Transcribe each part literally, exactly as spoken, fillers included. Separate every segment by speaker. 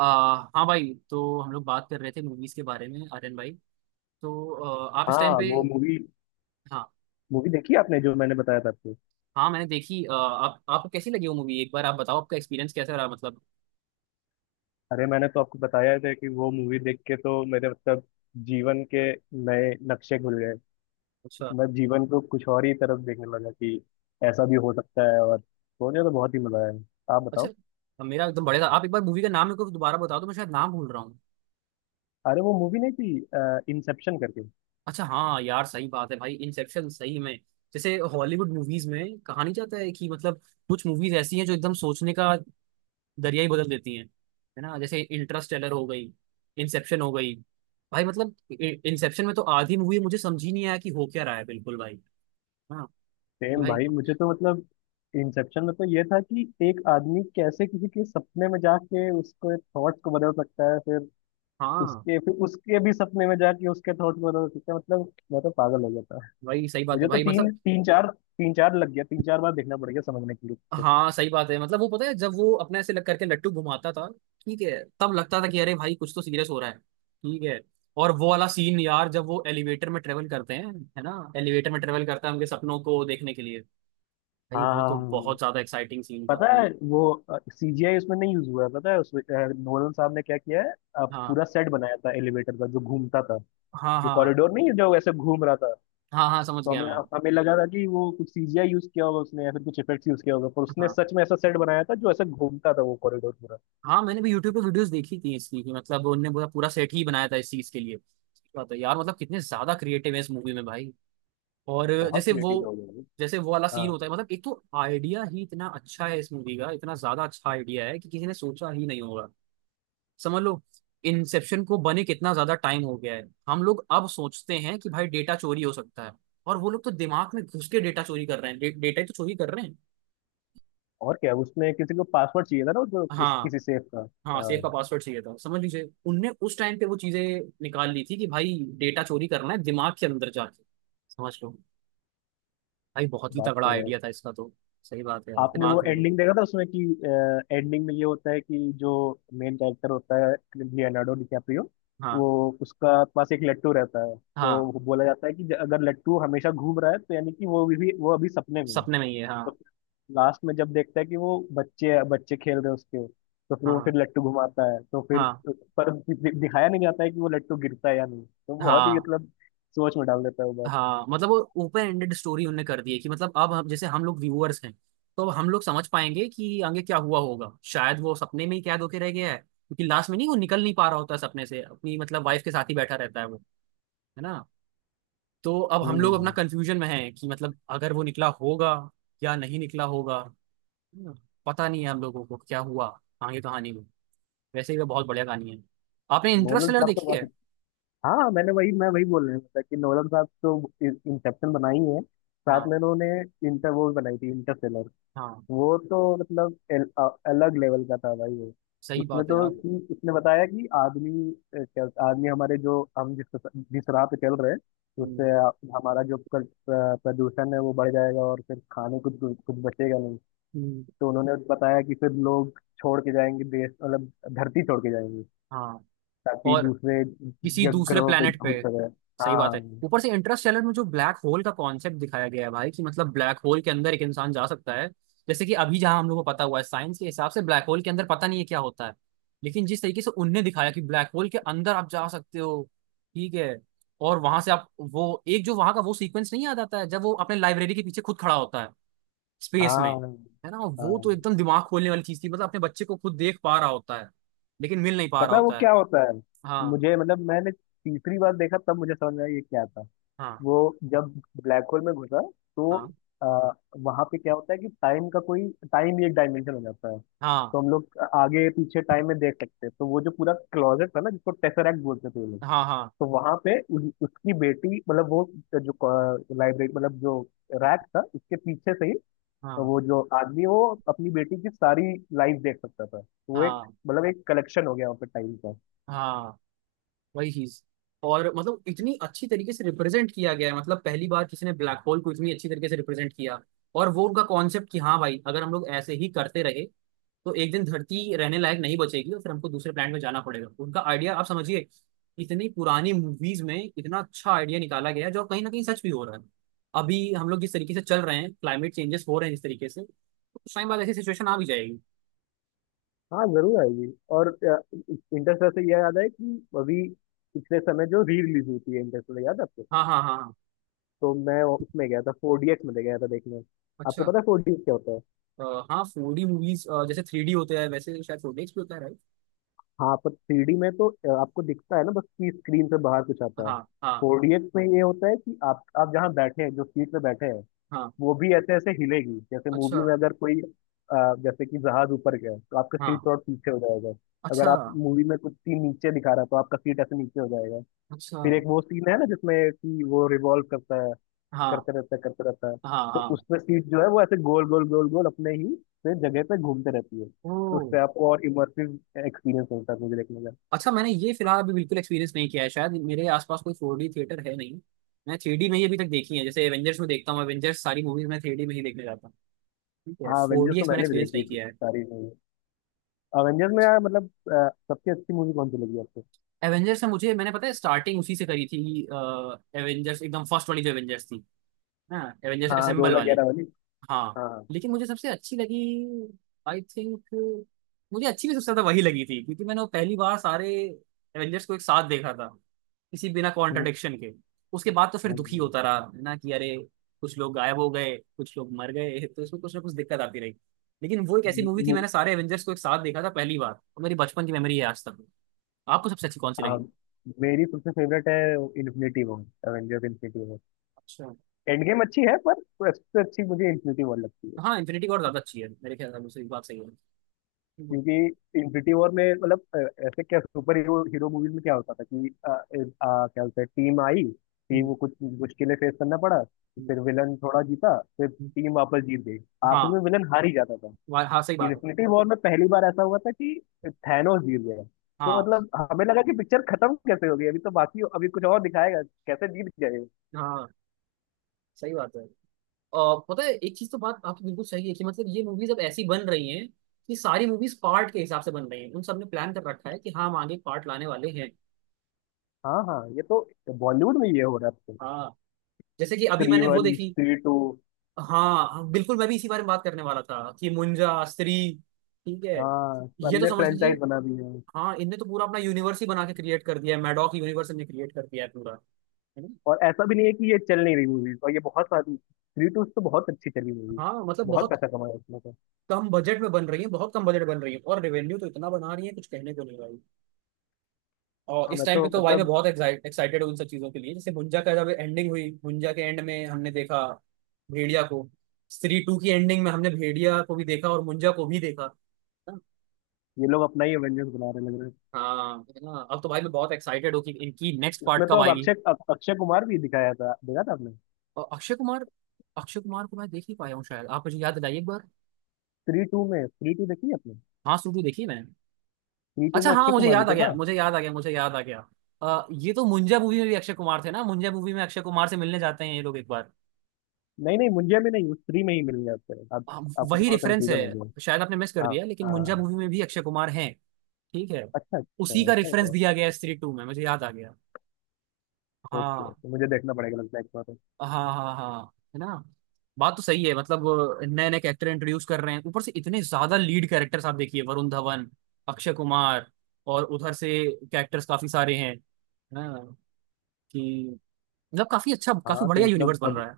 Speaker 1: आ, हाँ भाई, तो हम लोग बात कर रहे थे मूवीज के बारे में, आर्यन भाई। तो आ, आप इस टाइम
Speaker 2: हाँ,
Speaker 1: पे।
Speaker 2: वो मूवी
Speaker 1: हाँ।
Speaker 2: मूवी देखी आपने जो मैंने बताया था आपको।
Speaker 1: हाँ, मैंने देखी। आ, आप आपको कैसी लगी वो मूवी, एक बार आप बताओ, आपका एक्सपीरियंस कैसा रहा मतलब।
Speaker 2: अरे, मैंने तो आपको बताया था कि वो मूवी देख के तो मेरे मतलब जीवन के नए नक्शे खुल गए।
Speaker 1: अच्छा।
Speaker 2: मैं जीवन को कुछ और ही तरफ देखने लगा कि ऐसा भी हो सकता है, और सोने तो बहुत ही मजा आया। आप
Speaker 1: अच्छा,
Speaker 2: बताओ।
Speaker 1: मेरा एकदम बढ़िया था। आप एक बार मूवी का नाम मेरे को दोबारा बताओ, तो मैं शायद नाम भूल रहा हूँ।
Speaker 2: अरे, वो मूवी नहीं थी इंसेप्शन करके?
Speaker 1: अच्छा, हाँ यार सही बात है भाई, इंसेप्शन सही में, जैसे हॉलीवुड मूवीज में कहा नहीं जाता है कि मतलब कुछ मूवीज ऐसी हैं जो एकदम सोचने का दरिया ही बदल देती हैं, है ना। जैसे इंटरस्टेलर हो गई, इंसेप्शन हो गई, भाई मतलब, इंसेप्शन में तो आधी मूवी मुझे समझ ही नहीं आया कि हो क्या रहा है, बिल्कुल भाई। हाँ। कि
Speaker 2: सेम
Speaker 1: भाई।
Speaker 2: भाई, मुझे तो मतलब इंसेप्शन में तो ये था कि एक आदमी कैसे किसी के सपने में जाके उसको थॉट्स को बदल सकता है, फिर
Speaker 1: हाँ
Speaker 2: उसके फिर उसके भी सपने में जाके उसके थॉट में रोना सीखा, मतलब मैं तो पागल हो जाता है।
Speaker 1: भाई सही बात
Speaker 2: मुझे
Speaker 1: है
Speaker 2: तो
Speaker 1: भाई
Speaker 2: तीन
Speaker 1: मतलब।
Speaker 2: तीन चार तीन चार लग गया, तीन चार बार देखना पड़ गया समझने के लिए।
Speaker 1: हाँ सही बात है। मतलब वो पता है जब वो अपने ऐसे लग करके लट्टू घुमाता था, ठीक है, तब लगता था कि अरे भाई कुछ तो सीरियस हो रहा है, ठीक है। और वो वाला सीन यार, जब वो एलिवेटर में ट्रेवल करते हैं, है ना, एलिवेटर में ट्रेवल करता है उनके सपनों को देखने के लिए, भाई
Speaker 2: हाँ,
Speaker 1: वो
Speaker 2: हाँ,
Speaker 1: तो
Speaker 2: हाँ।
Speaker 1: बहुत ज्यादा एक्साइटिंग सीन था
Speaker 2: पता
Speaker 1: भाई।
Speaker 2: है वो सीजीआई उसमें नहीं यूज हुआ है? पता है उसमें अ, नोलन साहब ने क्या किया है? अ,
Speaker 1: हाँ,
Speaker 2: पूरा सेट बनाया था एलिवेटर का जो घूमता था।
Speaker 1: हाँ,
Speaker 2: जो
Speaker 1: हाँ,
Speaker 2: कॉरिडोर नहीं है, जो ऐसे घूम रहा था।
Speaker 1: हाँ। हाँ, समझ
Speaker 2: तो
Speaker 1: गया
Speaker 2: हमें
Speaker 1: मैं।
Speaker 2: हमें लगा था कि वो कुछ सीजीआई यूज किया होगा उसने या फिर कुछ इफेक्ट्स यूज किया होगा, पर उसने
Speaker 1: हाँ,
Speaker 2: सच में ऐसा सेट बनाया था जो ऐसे घूमता था, वो कॉरिडोर पूरा।
Speaker 1: हाँ। मैंने भी यूट्यूब पे वीडियोस देखी थी इसकी, कि मतलब उनने पूरा पूरा सेट ही बनाया था इस चीज के लिए। सही बात है यार, मतलब कितने ज्यादा क्रिएटिव है इस मूवी में भाई। और
Speaker 2: बहुत
Speaker 1: जैसे
Speaker 2: क्रिएटिव
Speaker 1: वो
Speaker 2: लोग हैं ये।
Speaker 1: जैसे वो वाला सीन
Speaker 2: हाँ,
Speaker 1: होता है, मतलब एक तो आइडिया ही इतना अच्छा है इस मूवी का, इतना ज्यादा अच्छा आइडिया है कि किसी ने सोचा ही नहीं होगा, समझ लो। इंसेप्शन को बने कितना ज्यादा टाइम हो गया है। हम लोग अब सोचते हैं कि भाई डेटा चोरी हो सकता है, और वो लोग तो दिमाग में घुस के डेटा चोरी कर रहे हैं। डे, डेटा ही तो चोरी कर रहे हैं।
Speaker 2: और क्या उसमें किसी को पासवर्ड चाहिए था ना, जो इस,
Speaker 1: हाँ।
Speaker 2: किसी सेफ का?
Speaker 1: हाँ, सेफ का
Speaker 2: हाँ,
Speaker 1: पासवर्ड चाहिए था, समझ लीजिए उनने उस टाइम पे वो चीजें निकाल ली थी कि भाई डेटा चोरी करना है दिमाग के अंदर जाके, समझ लो। भाई बहुत ही
Speaker 2: बात
Speaker 1: तगड़ा
Speaker 2: तो है।
Speaker 1: आइडिया था इसका तो। सही बात है यार,
Speaker 2: आपने
Speaker 1: दिमाग
Speaker 2: वो
Speaker 1: के अंदर।
Speaker 2: एंडिंग देखा था उसमें कि एंडिंग में ये होता है कि जो मेन कैरेक्टर होता है, लियोनार्डो डिकैप्रियो,
Speaker 1: हाँ।
Speaker 2: वो उसका पास एक लट्टू रहता है, तो
Speaker 1: हाँ,
Speaker 2: वो बोला जाता है कि ज- अगर लट्टू हमेशा घूम रहा है तो यानी कि वो भी वो अभी सपने में है।
Speaker 1: सपने में ही है, हाँ,
Speaker 2: तो लास्ट में जब देखता है कि वो बच्चे बच्चे खेल रहे हैं उसके, तो फिर वो
Speaker 1: हाँ,
Speaker 2: फिर लट्टू घुमाता है, तो फिर
Speaker 1: हाँ,
Speaker 2: पर दि- दिखाया नहीं जाता है कि वो लट्टू गिरता है या नहीं, तो बहुत ही
Speaker 1: हाँ।
Speaker 2: मतलब सोच में डाल देता है वो बात।
Speaker 1: हाँ मतलब वो ओपन एंडेड स्टोरी उनने कर दी है, कि मतलब अब हम, जैसे हम लोग व्यूअर्स हैं, तो अब हम लोग समझ पाएंगे कि आगे क्या हुआ होगा, शायद वो सपने में ही कैद होके रह गया है, क्योंकि लास्ट में नहीं, वो निकल नहीं पा रहा होता है सपने से, अपनी मतलब वाइफ के साथ ही बैठा रहता है वो, है ना। तो अब हम लोग अपना
Speaker 2: हम्म।
Speaker 1: कंफ्यूजन में हैं कि मतलब अगर वो निकला होगा या नहीं निकला होगा। हम्म, पता नहीं है हम लोगों को क्या हुआ आगे कहानी में। वैसे ही वो बहुत बढ़िया कहानी है। आपने
Speaker 2: नोलन
Speaker 1: इंटरस्टेलर
Speaker 2: साहब तो
Speaker 1: देखी
Speaker 2: बहुत
Speaker 1: है?
Speaker 2: अच्छे- हाँ, मैंने वही मैं वही बोल रहा था कि नोलन साहब तो इंसेप्शन बनाई है, साथ
Speaker 1: हाँ।
Speaker 2: में उन्होंने इंटर वो भी बनाई थी, इंटरस्टेलर।
Speaker 1: हाँ,
Speaker 2: वो तो मतलब एल, अ- अलग लेवल का था भाई वो।
Speaker 1: सही
Speaker 2: उसमें
Speaker 1: बात है
Speaker 2: तो
Speaker 1: यार।
Speaker 2: कि उसने बताया कि आदमी अ, क्या आदमी हमारे, जो हम जिस जिस राह पे चल रहे हैं,
Speaker 1: हम्म।
Speaker 2: उससे अ, हमारा जो कल- अ, प्रदूषण है, वो बढ़ जाएगा और फिर खाने को कुछ कुछ बचेगा नहीं।
Speaker 1: हम्म।
Speaker 2: तो उन्होंने बताया कि फिर लोग छोड़ के जाएंगे देश, मतलब धरती छोड़ के जाएंगे,
Speaker 1: हाँ,
Speaker 2: ताकि
Speaker 1: और
Speaker 2: दूसरे
Speaker 1: किसी
Speaker 2: जग
Speaker 1: दूसरे
Speaker 2: ग्रहों पे
Speaker 1: planet पे।
Speaker 2: भूत वगैरह।
Speaker 1: सही बात है, ऊपर
Speaker 2: हाँ,
Speaker 1: से इंटरस्टेलर में जो ब्लैक होल का कॉन्सेप्ट दिखाया गया है भाई, कि मतलब ब्लैक होल के अंदर एक इंसान जा सकता है। जैसे कि अभी जहां हम लोग को पता हुआ है साइंस के हिसाब से, ब्लैक होल के अंदर पता नहीं है क्या होता है। लेकिन जिस तरीके से उनने दिखाया कि ब्लैक होल के अंदर आप जा सकते हो, ठीक है, और वहां से आप वो एक जो वहां का वो सीक्वेंस नहीं याद आता है जब वो अपने लाइब्रेरी के पीछे खुद खड़ा होता है स्पेस में,
Speaker 2: हाँ,
Speaker 1: है ना। वो तो
Speaker 2: हाँ।
Speaker 1: एकदम दिमाग खोलने वाली चीज थी, मतलब अपने बच्चे को खुद देख पा रहा होता है लेकिन मिल नहीं पा रहा
Speaker 2: पता है वो
Speaker 1: होता है।
Speaker 2: क्या होता है?
Speaker 1: हाँ,
Speaker 2: मुझे मतलब मैंने तीसरी बार देखा तब मुझे समझ में आया ये क्या था।
Speaker 1: हाँ,
Speaker 2: वो जब ब्लैक होल में घुसा तो
Speaker 1: हाँ,
Speaker 2: आ, वहां पे क्या होता है कि टाइम का कोई टाइम ही एक डायमेंशन हो जाता है, तो
Speaker 1: हाँ,
Speaker 2: हम लोग आगे पीछे टाइम में देख सकते हैं, तो वो जो पूरा क्लॉजेट था ना जिसको टेसरैक्ट बोलते थे ये लोग,
Speaker 1: हाँ, हाँ,
Speaker 2: तो वहां पे उस, उसकी बेटी मतलब वो जो लाइब्रेरी मतलब जो रैक था उसके पीछे से ही, तो
Speaker 1: हाँ,
Speaker 2: वो जो आदमी वो अपनी बेटी की सारी लाइफ देख सकता था, तो वो एक
Speaker 1: हाँ,
Speaker 2: मतलब एक कलेक्शन हो गया वहाँ पे टाइम का।
Speaker 1: हाँ। वही चीज, और मतलब इतनी अच्छी तरीके से रिप्रेजेंट किया गया है, मतलब पहली बार किसी ने ब्लैक होल को इतनी अच्छी तरीके से रिप्रेजेंट किया। और वो उनका कॉन्सेप्ट कि हाँ भाई अगर हम लोग ऐसे ही करते रहे, तो एक दिन धरती रहने लायक नहीं बचेगी और फिर हमको दूसरे प्लैनेट में जाना पड़ेगा। उनका आइडिया आप समझिए, इतनी पुरानी मूवीज में इतना अच्छा आइडिया निकाला गया है जो कहीं ना कहीं सच भी हो रहा है। अभी हम लोग जिस तरीके से चल रहे हैं, क्लाइमेट चेंजेस हो रहे हैं जिस तरीके से, तो कुछ टाइम बाद ऐसी सिचुएशन आ भी जाएगी।
Speaker 2: हाँ, जरूर आएगी। और इंटरस्टेलर से यह याद है कि अभी पिछले समय जो री रिलीज हुई थी इंटरस्टेलर, याद है आपको?
Speaker 1: हाँ, हाँ, हाँ, हाँ।
Speaker 2: तो मैं वो- उसमें गया था, फोर डी एक्स में गया था देखने। आपको
Speaker 1: अच्छा।
Speaker 2: पता है फोर डी एक्स क्या होता है?
Speaker 1: अ, हाँ फोर डी मूवीज जैसे थ्री डी होते हैं, वैसे शायद फोर डी भी होता है, राइट।
Speaker 2: हाँ, पर थ्री डी में तो अ, आपको दिखता है ना बस कि स्क्रीन से बाहर कुछ आता है।
Speaker 1: हाँ। हाँ।
Speaker 2: फोर डी एक्स में ये होता है कि आप आप जहाँ बैठे हैं, जो सीट पे बैठे हैं,
Speaker 1: हाँ।
Speaker 2: वो भी ऐसे ऐसे हिलेगी, जैसे
Speaker 1: अच्छा।
Speaker 2: मूवी में अगर कोई अ, जैसे कि जहाज ऊपर गया तो आपका
Speaker 1: हाँ।
Speaker 2: सीट और पीछे हो जाएगा। अगर
Speaker 1: अच्छा।
Speaker 2: आप मूवी में कुछ सीन नीचे दिखा रहा है तो आपका सीट ऐसे नीचे हो जाएगा।
Speaker 1: अच्छा।
Speaker 2: फिर एक वो सीन है ना जिसमें कि वो रिवॉल्व करता है,
Speaker 1: हाँ।
Speaker 2: करते रहता है, करते रहता है।
Speaker 1: हाँ।
Speaker 2: तो
Speaker 1: हाँ।
Speaker 2: उसमें सीट जो है वो ऐसे गोल गोल गोल गोल अपने ही से जगह पे घूमते रहती है।
Speaker 1: ओ।
Speaker 2: तो उससे आपको और इमर्सिव एक्सपीरियंस मिलता है, मुझे देखने का।
Speaker 1: अच्छा, मैंने ये फिलहाल अभी बिल्कुल एक्सपीरियंस नहीं किया है, शायद मेरे आसपास कोई फोर डी थिएटर है नहीं। मैं थ्री डी में ही अभी तक देखी है, जैसे एवेंजर्स में देखता हूँ, एवेंजर्स सारी मूवीज मैं थ्री डी में ही देखने जाता हूँ, ठीक है।
Speaker 2: हाँ,
Speaker 1: फोर
Speaker 2: अवेंजर्स
Speaker 1: डी
Speaker 2: तो
Speaker 1: एक्स मैंने
Speaker 2: मैंने भी
Speaker 1: एक्सपीरियंस
Speaker 2: देखी
Speaker 1: नहीं
Speaker 2: है
Speaker 1: किया है।
Speaker 2: सारी मूवी। अवेंजर्स में यार मतलब अ, सबसे अच्छी मूवी कौन सी लगी आपको?
Speaker 1: एवेंजर्स में मुझे, मैंने पता है स्टार्टिंग उसी से करी थी। एवेंजर्स एकदम फर्स्ट वाली, जो एवेंजर्स थी, हाँ, एवेंजर्स
Speaker 2: हाँ,
Speaker 1: असेंबल वाली।
Speaker 2: दो हज़ार ग्यारह वाली।
Speaker 1: हाँ।
Speaker 2: हाँ,
Speaker 1: लेकिन मुझे सबसे अच्छी लगी, आई थिंक, मुझे अच्छी भी सबसे ज्यादा वही लगी थी, क्योंकि मैंने वो पहली बार सारे एवेंजर्स को एक साथ देखा था, किसी बिना
Speaker 2: हम्म,
Speaker 1: कॉन्ट्रडिक्शन के। उसके बाद तो फिर दुखी
Speaker 2: हम्म।
Speaker 1: होता रहा है ना, कि अरे कुछ लोग गायब हो गए, कुछ लोग मर गए, तो इसमें कुछ ना कुछ दिक्कत आती रही। लेकिन वो एक ऐसी मूवी थी,
Speaker 2: मु-
Speaker 1: मैंने सारे एवेंजर्स को एक साथ देखा था पहली बार, और मेरी बचपन की मेमोरी है आज तक। आपको सबसे अच्छी कौन सी लगी?
Speaker 2: हाँ, मेरी सबसे फेवरेट है Infinity War, Avengers Infinity War.
Speaker 1: अच्छा।
Speaker 2: एंड गेम अच्छी है, पर सबसे अच्छी मुझे इन्फिनिटी वॉर लगती है।
Speaker 1: हाँ, इन्फिनिटी वॉर ज्यादा अच्छी है मेरे ख्याल से, आपकी सही बात सही है। हम्म,
Speaker 2: क्योंकि इन्फिनिटी वॉर में मतलब अ, ऐसे क्या सुपर हीरो हीरो मूवीज में क्या होता था कि अ, अ, अ, क्या होता है टीम आई टीम
Speaker 1: हम्म,
Speaker 2: को कुछ मुश्किलें फेस करना पड़ा।
Speaker 1: हम्म,
Speaker 2: फिर विलन थोड़ा जीता, फिर
Speaker 1: हम्म।
Speaker 2: टीम वापस जीत गई।
Speaker 1: हाँ।
Speaker 2: आखिर में विलन हार ही जाता था।
Speaker 1: वा- हाँ, सही बात है।
Speaker 2: इन्फिनिटी वॉर में पहली बार ऐसा हुआ था कि थैनोस जीत गया। तो
Speaker 1: हाँ,
Speaker 2: मतलब हमें लगा कि पिक्चर खत्म कैसे हो गई, अभी तो बाकी अभी कुछ और दिखाएगा, कैसे जीत गए?
Speaker 1: हाँ, सही बात है। और पता है एक चीज, तो बात आपकी बिल्कुल सही है, कि मतलब ये मूवीज अब ऐसी बन रही हैं, कि सारी मूवीज पार्ट के हिसाब से बन रही हैं, उन सबने प्लान कर रखा है कि हाँ हम आगे पार्ट लाने वाले हैं।
Speaker 2: हाँ, हाँ, ये तो बॉलीवुड में ये हो रहा है।
Speaker 1: हाँ, जैसे कि अभी
Speaker 2: थ्री
Speaker 1: मैंने वो
Speaker 2: वन,
Speaker 1: देखी।
Speaker 2: Three to.
Speaker 1: हाँ, हाँ, बिल्कुल मैं भी इसी बारे में बात करने वाला था, कि मुंजा, स्त्री, ठीक है,
Speaker 2: हाँ,
Speaker 1: ये तो
Speaker 2: सबने
Speaker 1: समझ लीजिए।
Speaker 2: फ्रेंचाइज बना दी है।
Speaker 1: हाँ, इनने तो पूरा अपना यूनिवर्स ही बना के क्रिएट कर दिया है, मैडॉक यूनिवर्स इनने क्रिएट कर दिया है पूरा, है ना।
Speaker 2: और ऐसा भी नहीं है कि ये चल नहीं रही मूवीज, और ये बहुत सारी थ्री टू तो बहुत अच्छी चली मूवी।
Speaker 1: हाँ मतलब
Speaker 2: बहुत
Speaker 1: बहुत
Speaker 2: पैसा कमाया इसमें तो।
Speaker 1: कम बजट में बन रही है, बहुत कम बजट बन रही है, और रेवेन्यू तो इतना बना रही है कुछ कहने को नहीं भाई। और
Speaker 2: हाँ,
Speaker 1: इस
Speaker 2: मैं
Speaker 1: टाइम पे
Speaker 2: तो
Speaker 1: तो भाई मैं
Speaker 2: मतलब
Speaker 1: बहुत एक्साइटेड हूँ उन सब चीजों के लिए, जैसे भुंजा का जब एंडिंग हुई, भुंजा के एंड में हमने देखा भेड़िया को, स्त्री टू की एंडिंग में हमने भेड़िया को भी देखा और मुंजा को भी देखा, ना?
Speaker 2: ये लोग अपना ही एवेंजर्स बना रहे लग रहे हैं।
Speaker 1: हाँ, है ना, अब तो भाई मैं बहुत एक्साइटेड हूँ कि इनकी नेक्स्ट पार्ट
Speaker 2: उसमें
Speaker 1: कब
Speaker 2: तो अब
Speaker 1: आएगी।
Speaker 2: अक्षय अक्षय कुमार भी दिखाया था, देखा था आपने?
Speaker 1: और अक्षय कुमार, अक्षय कुमार को मैं देख ही पाया हूँ, शायद आप मुझे याद दिलाइए एक बार।
Speaker 2: थ्री टू में थ्री टू देखी है आपने?
Speaker 1: हाँ, सूर्य देखी है मैंने।
Speaker 2: थ्री टू
Speaker 1: अच्छा,
Speaker 2: में
Speaker 1: हाँ
Speaker 2: अक्षय
Speaker 1: मुझे
Speaker 2: कुमार भी
Speaker 1: याद आ
Speaker 2: तो
Speaker 1: गया,
Speaker 2: था।
Speaker 1: मुझे याद आ गया, मुझे याद आ गया। अ, ये तो मुंजा मूवी में भी अक्षय कुमार थे ना, मुंजा मूवी में अक्षय कुमार से मिलने जाते हैं ये लोग एक बार।
Speaker 2: नहीं, नहीं, मुंजिया में नहीं, उस थ्री में ही मिल गया उससे, आप,
Speaker 1: हाँ,
Speaker 2: आपको
Speaker 1: वही
Speaker 2: थोड़ा
Speaker 1: रेफरेंस है,
Speaker 2: कंफ्यूजन हो गया।
Speaker 1: शायद आपने मिस कर
Speaker 2: हाँ,
Speaker 1: दिया, लेकिन मुंजा
Speaker 2: हाँ,
Speaker 1: मूवी में भी अक्षय कुमार हैं, ठीक है,
Speaker 2: अच्छा, अच्छा,
Speaker 1: उसी का
Speaker 2: ऐसा
Speaker 1: रेफरेंस
Speaker 2: क्या?
Speaker 1: दिया गया है स्त्री टू में, मुझे याद आ गया।
Speaker 2: ओके,
Speaker 1: हाँ,
Speaker 2: ओके, मुझे देखना पड़ेगा लगता है एक बार।
Speaker 1: हाँ, हाँ, हाँ, है ना। बात तो सही है, मतलब नए नए कैरेक्टर इंट्रोड्यूस कर रहे हैं, ऊपर से इतने ज्यादा लीड कैरेक्टर्स, आप देखिए वरुण धवन, अक्षय कुमार, और उधर से कैरेक्टर्स काफी सारे हैं, है ना, कि मतलब काफी अच्छा, काफी
Speaker 2: हाँ, तो
Speaker 1: बढ़िया
Speaker 2: मतलब
Speaker 1: यूनिवर्स बन
Speaker 2: अब।
Speaker 1: रहा है।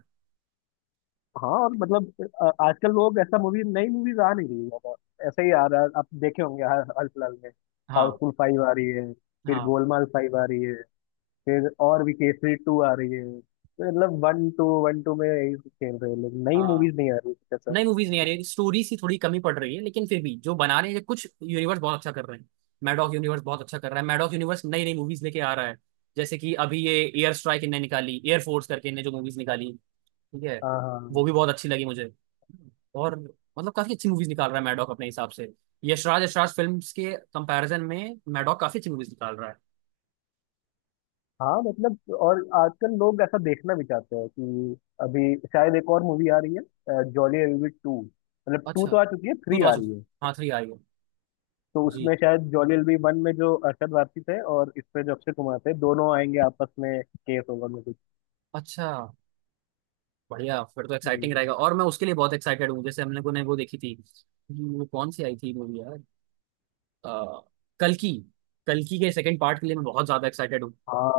Speaker 2: हाँ, और मतलब अ, आजकल लोग ऐसा मूवी नई मूवीज आ नहीं रही है ज्यादा। ऐसा ही आ रहा है, आप देखे होंगे हाल हाल फिलहाल में।
Speaker 1: हाँ,
Speaker 2: हाउसफुल फाइव आ रही है, फिर
Speaker 1: हाँ,
Speaker 2: गोलमाल फाइव आ रही है, फिर और भी केसरी टू आ रही है। तो मतलब वन टू वन टू में यही खेल रहे हैं लोग, नई
Speaker 1: हाँ।
Speaker 2: मूवीज नहीं आ रही, कुछ ऐसा।
Speaker 1: नई मूवीज नहीं आ रही, स्टोरी सी थोड़ी कमी पड़ रही है, लेकिन फिर भी जो बना रहे हैं कुछ यूनिवर्स बहुत अच्छा कर रहे हैं। मैडॉक यूनिवर्स बहुत अच्छा कर रहा है, मैडॉक यूनिवर्स नई नई मूवीज लेके आ रहा है। जैसे कि अभी ये एयर स्ट्राइक इनने निकाली, एयर फोर्स करके इनने जो मूवीज निकाली, ठीक है,
Speaker 2: हाँ, हाँ,
Speaker 1: वो भी बहुत अच्छी लगी मुझे। और मतलब काफी अच्छी मूवीज निकाल रहा है मैडॉक अपने हिसाब से। यशराज यशराज फिल्म के कंपैरिजन में मैडॉक काफी अच्छी मूवीज निकाल रहा है।
Speaker 2: हाँ, मतलब और आजकल लोग ऐसा देखना भी चाहते हैं कि अभी शायद एक और मूवी आ रही है जॉली एलबी टू, मतलब टू
Speaker 1: अच्छा,
Speaker 2: तो आ चुकी है,
Speaker 1: तू
Speaker 2: थ्री
Speaker 1: तो आ
Speaker 2: आ रही
Speaker 1: चुकी,
Speaker 2: है।
Speaker 1: हाँ थ्री आई हो।
Speaker 2: तो
Speaker 1: जी।
Speaker 2: उसमें शायद जॉली एलबी वन में जो अरशद वारसी थे, और इस पे जो अक्षय कुमार थे, दोनों आएंगे आपस में, केस होगा में कुछ।
Speaker 1: अच्छा, बढ़िया, फिर तो एक्साइटिंग
Speaker 2: हम्म,
Speaker 1: रहेगा और मैं उसके लिए बहुत एक्साइटेड हूँ। जैसे हम लोगों ने वो देखी थी, वो कौन सी आई थी मूवी यार, आ, कल्कि, कल्कि के सेकंड पार्ट के लिए मैं बहुत ज्यादा एक्साइटेड हूँ।
Speaker 2: हाँ।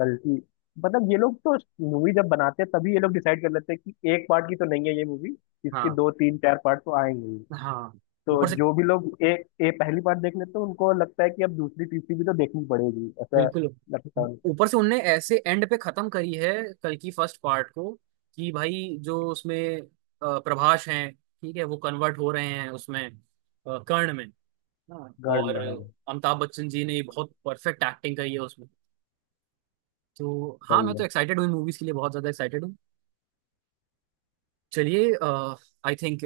Speaker 2: गलती मतलब ये लोग तो मूवी जब बनाते हैं तभी ये लोग डिसाइड कर लेते हैं कि एक पार्ट की तो नहीं है ये मूवी, इसकी
Speaker 1: हाँ,
Speaker 2: दो तीन चार पार्ट तो आएंगे ही।
Speaker 1: हाँ,
Speaker 2: तो
Speaker 1: ऊपर से,
Speaker 2: जो भी लोग ए ए पहली बार देख लेते हैं उनको लगता है कि अब दूसरी तीसरी भी तो देखनी पड़ेगी, ऐसा
Speaker 1: बिल्कुल।
Speaker 2: लगता है उनको।
Speaker 1: ऊपर से उनने ऐसे एंड पे खत्म करी है कल्कि फर्स्ट पार्ट को, कि भाई जो उसमें अ, प्रभास हैं, ठीक है, वो कन्वर्ट हो रहे हैं उसमें अ, कर्ण में। हाँ।
Speaker 2: गर्ड में
Speaker 1: और
Speaker 2: है।
Speaker 1: अमिताभ बच्चन जी ने बहुत परफेक्ट एक्टिंग करी है उसमें। तो हाँ
Speaker 2: सही
Speaker 1: मैं तो
Speaker 2: है।
Speaker 1: एक्साइटेड हूँ मूवीज के लिए, बहुत ज्यादा एक्साइटेड हूँ। चलिए, आई थिंक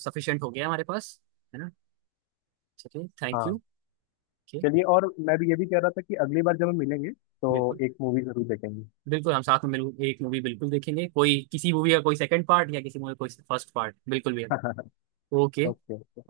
Speaker 1: सफिशिएंट हो गया हमारे पास, है ना, चलिए, थैंक यू।
Speaker 2: हाँ,
Speaker 1: ओके।
Speaker 2: चलिए, और मैं भी ये भी कह रहा था कि अगली बार जब हम मिलेंगे तो
Speaker 1: बिल्कुल।
Speaker 2: एक मूवी जरूर देखेंगे।
Speaker 1: बिल्कुल, हम साथ में मिल एक मूवी बिल्कुल देखेंगे, कोई किसी मूवी का कोई सेकंड पार्ट या किसी मूवी का कोई फर्स्ट पार्ट बिल्कुल भी। ओके।
Speaker 2: ओके।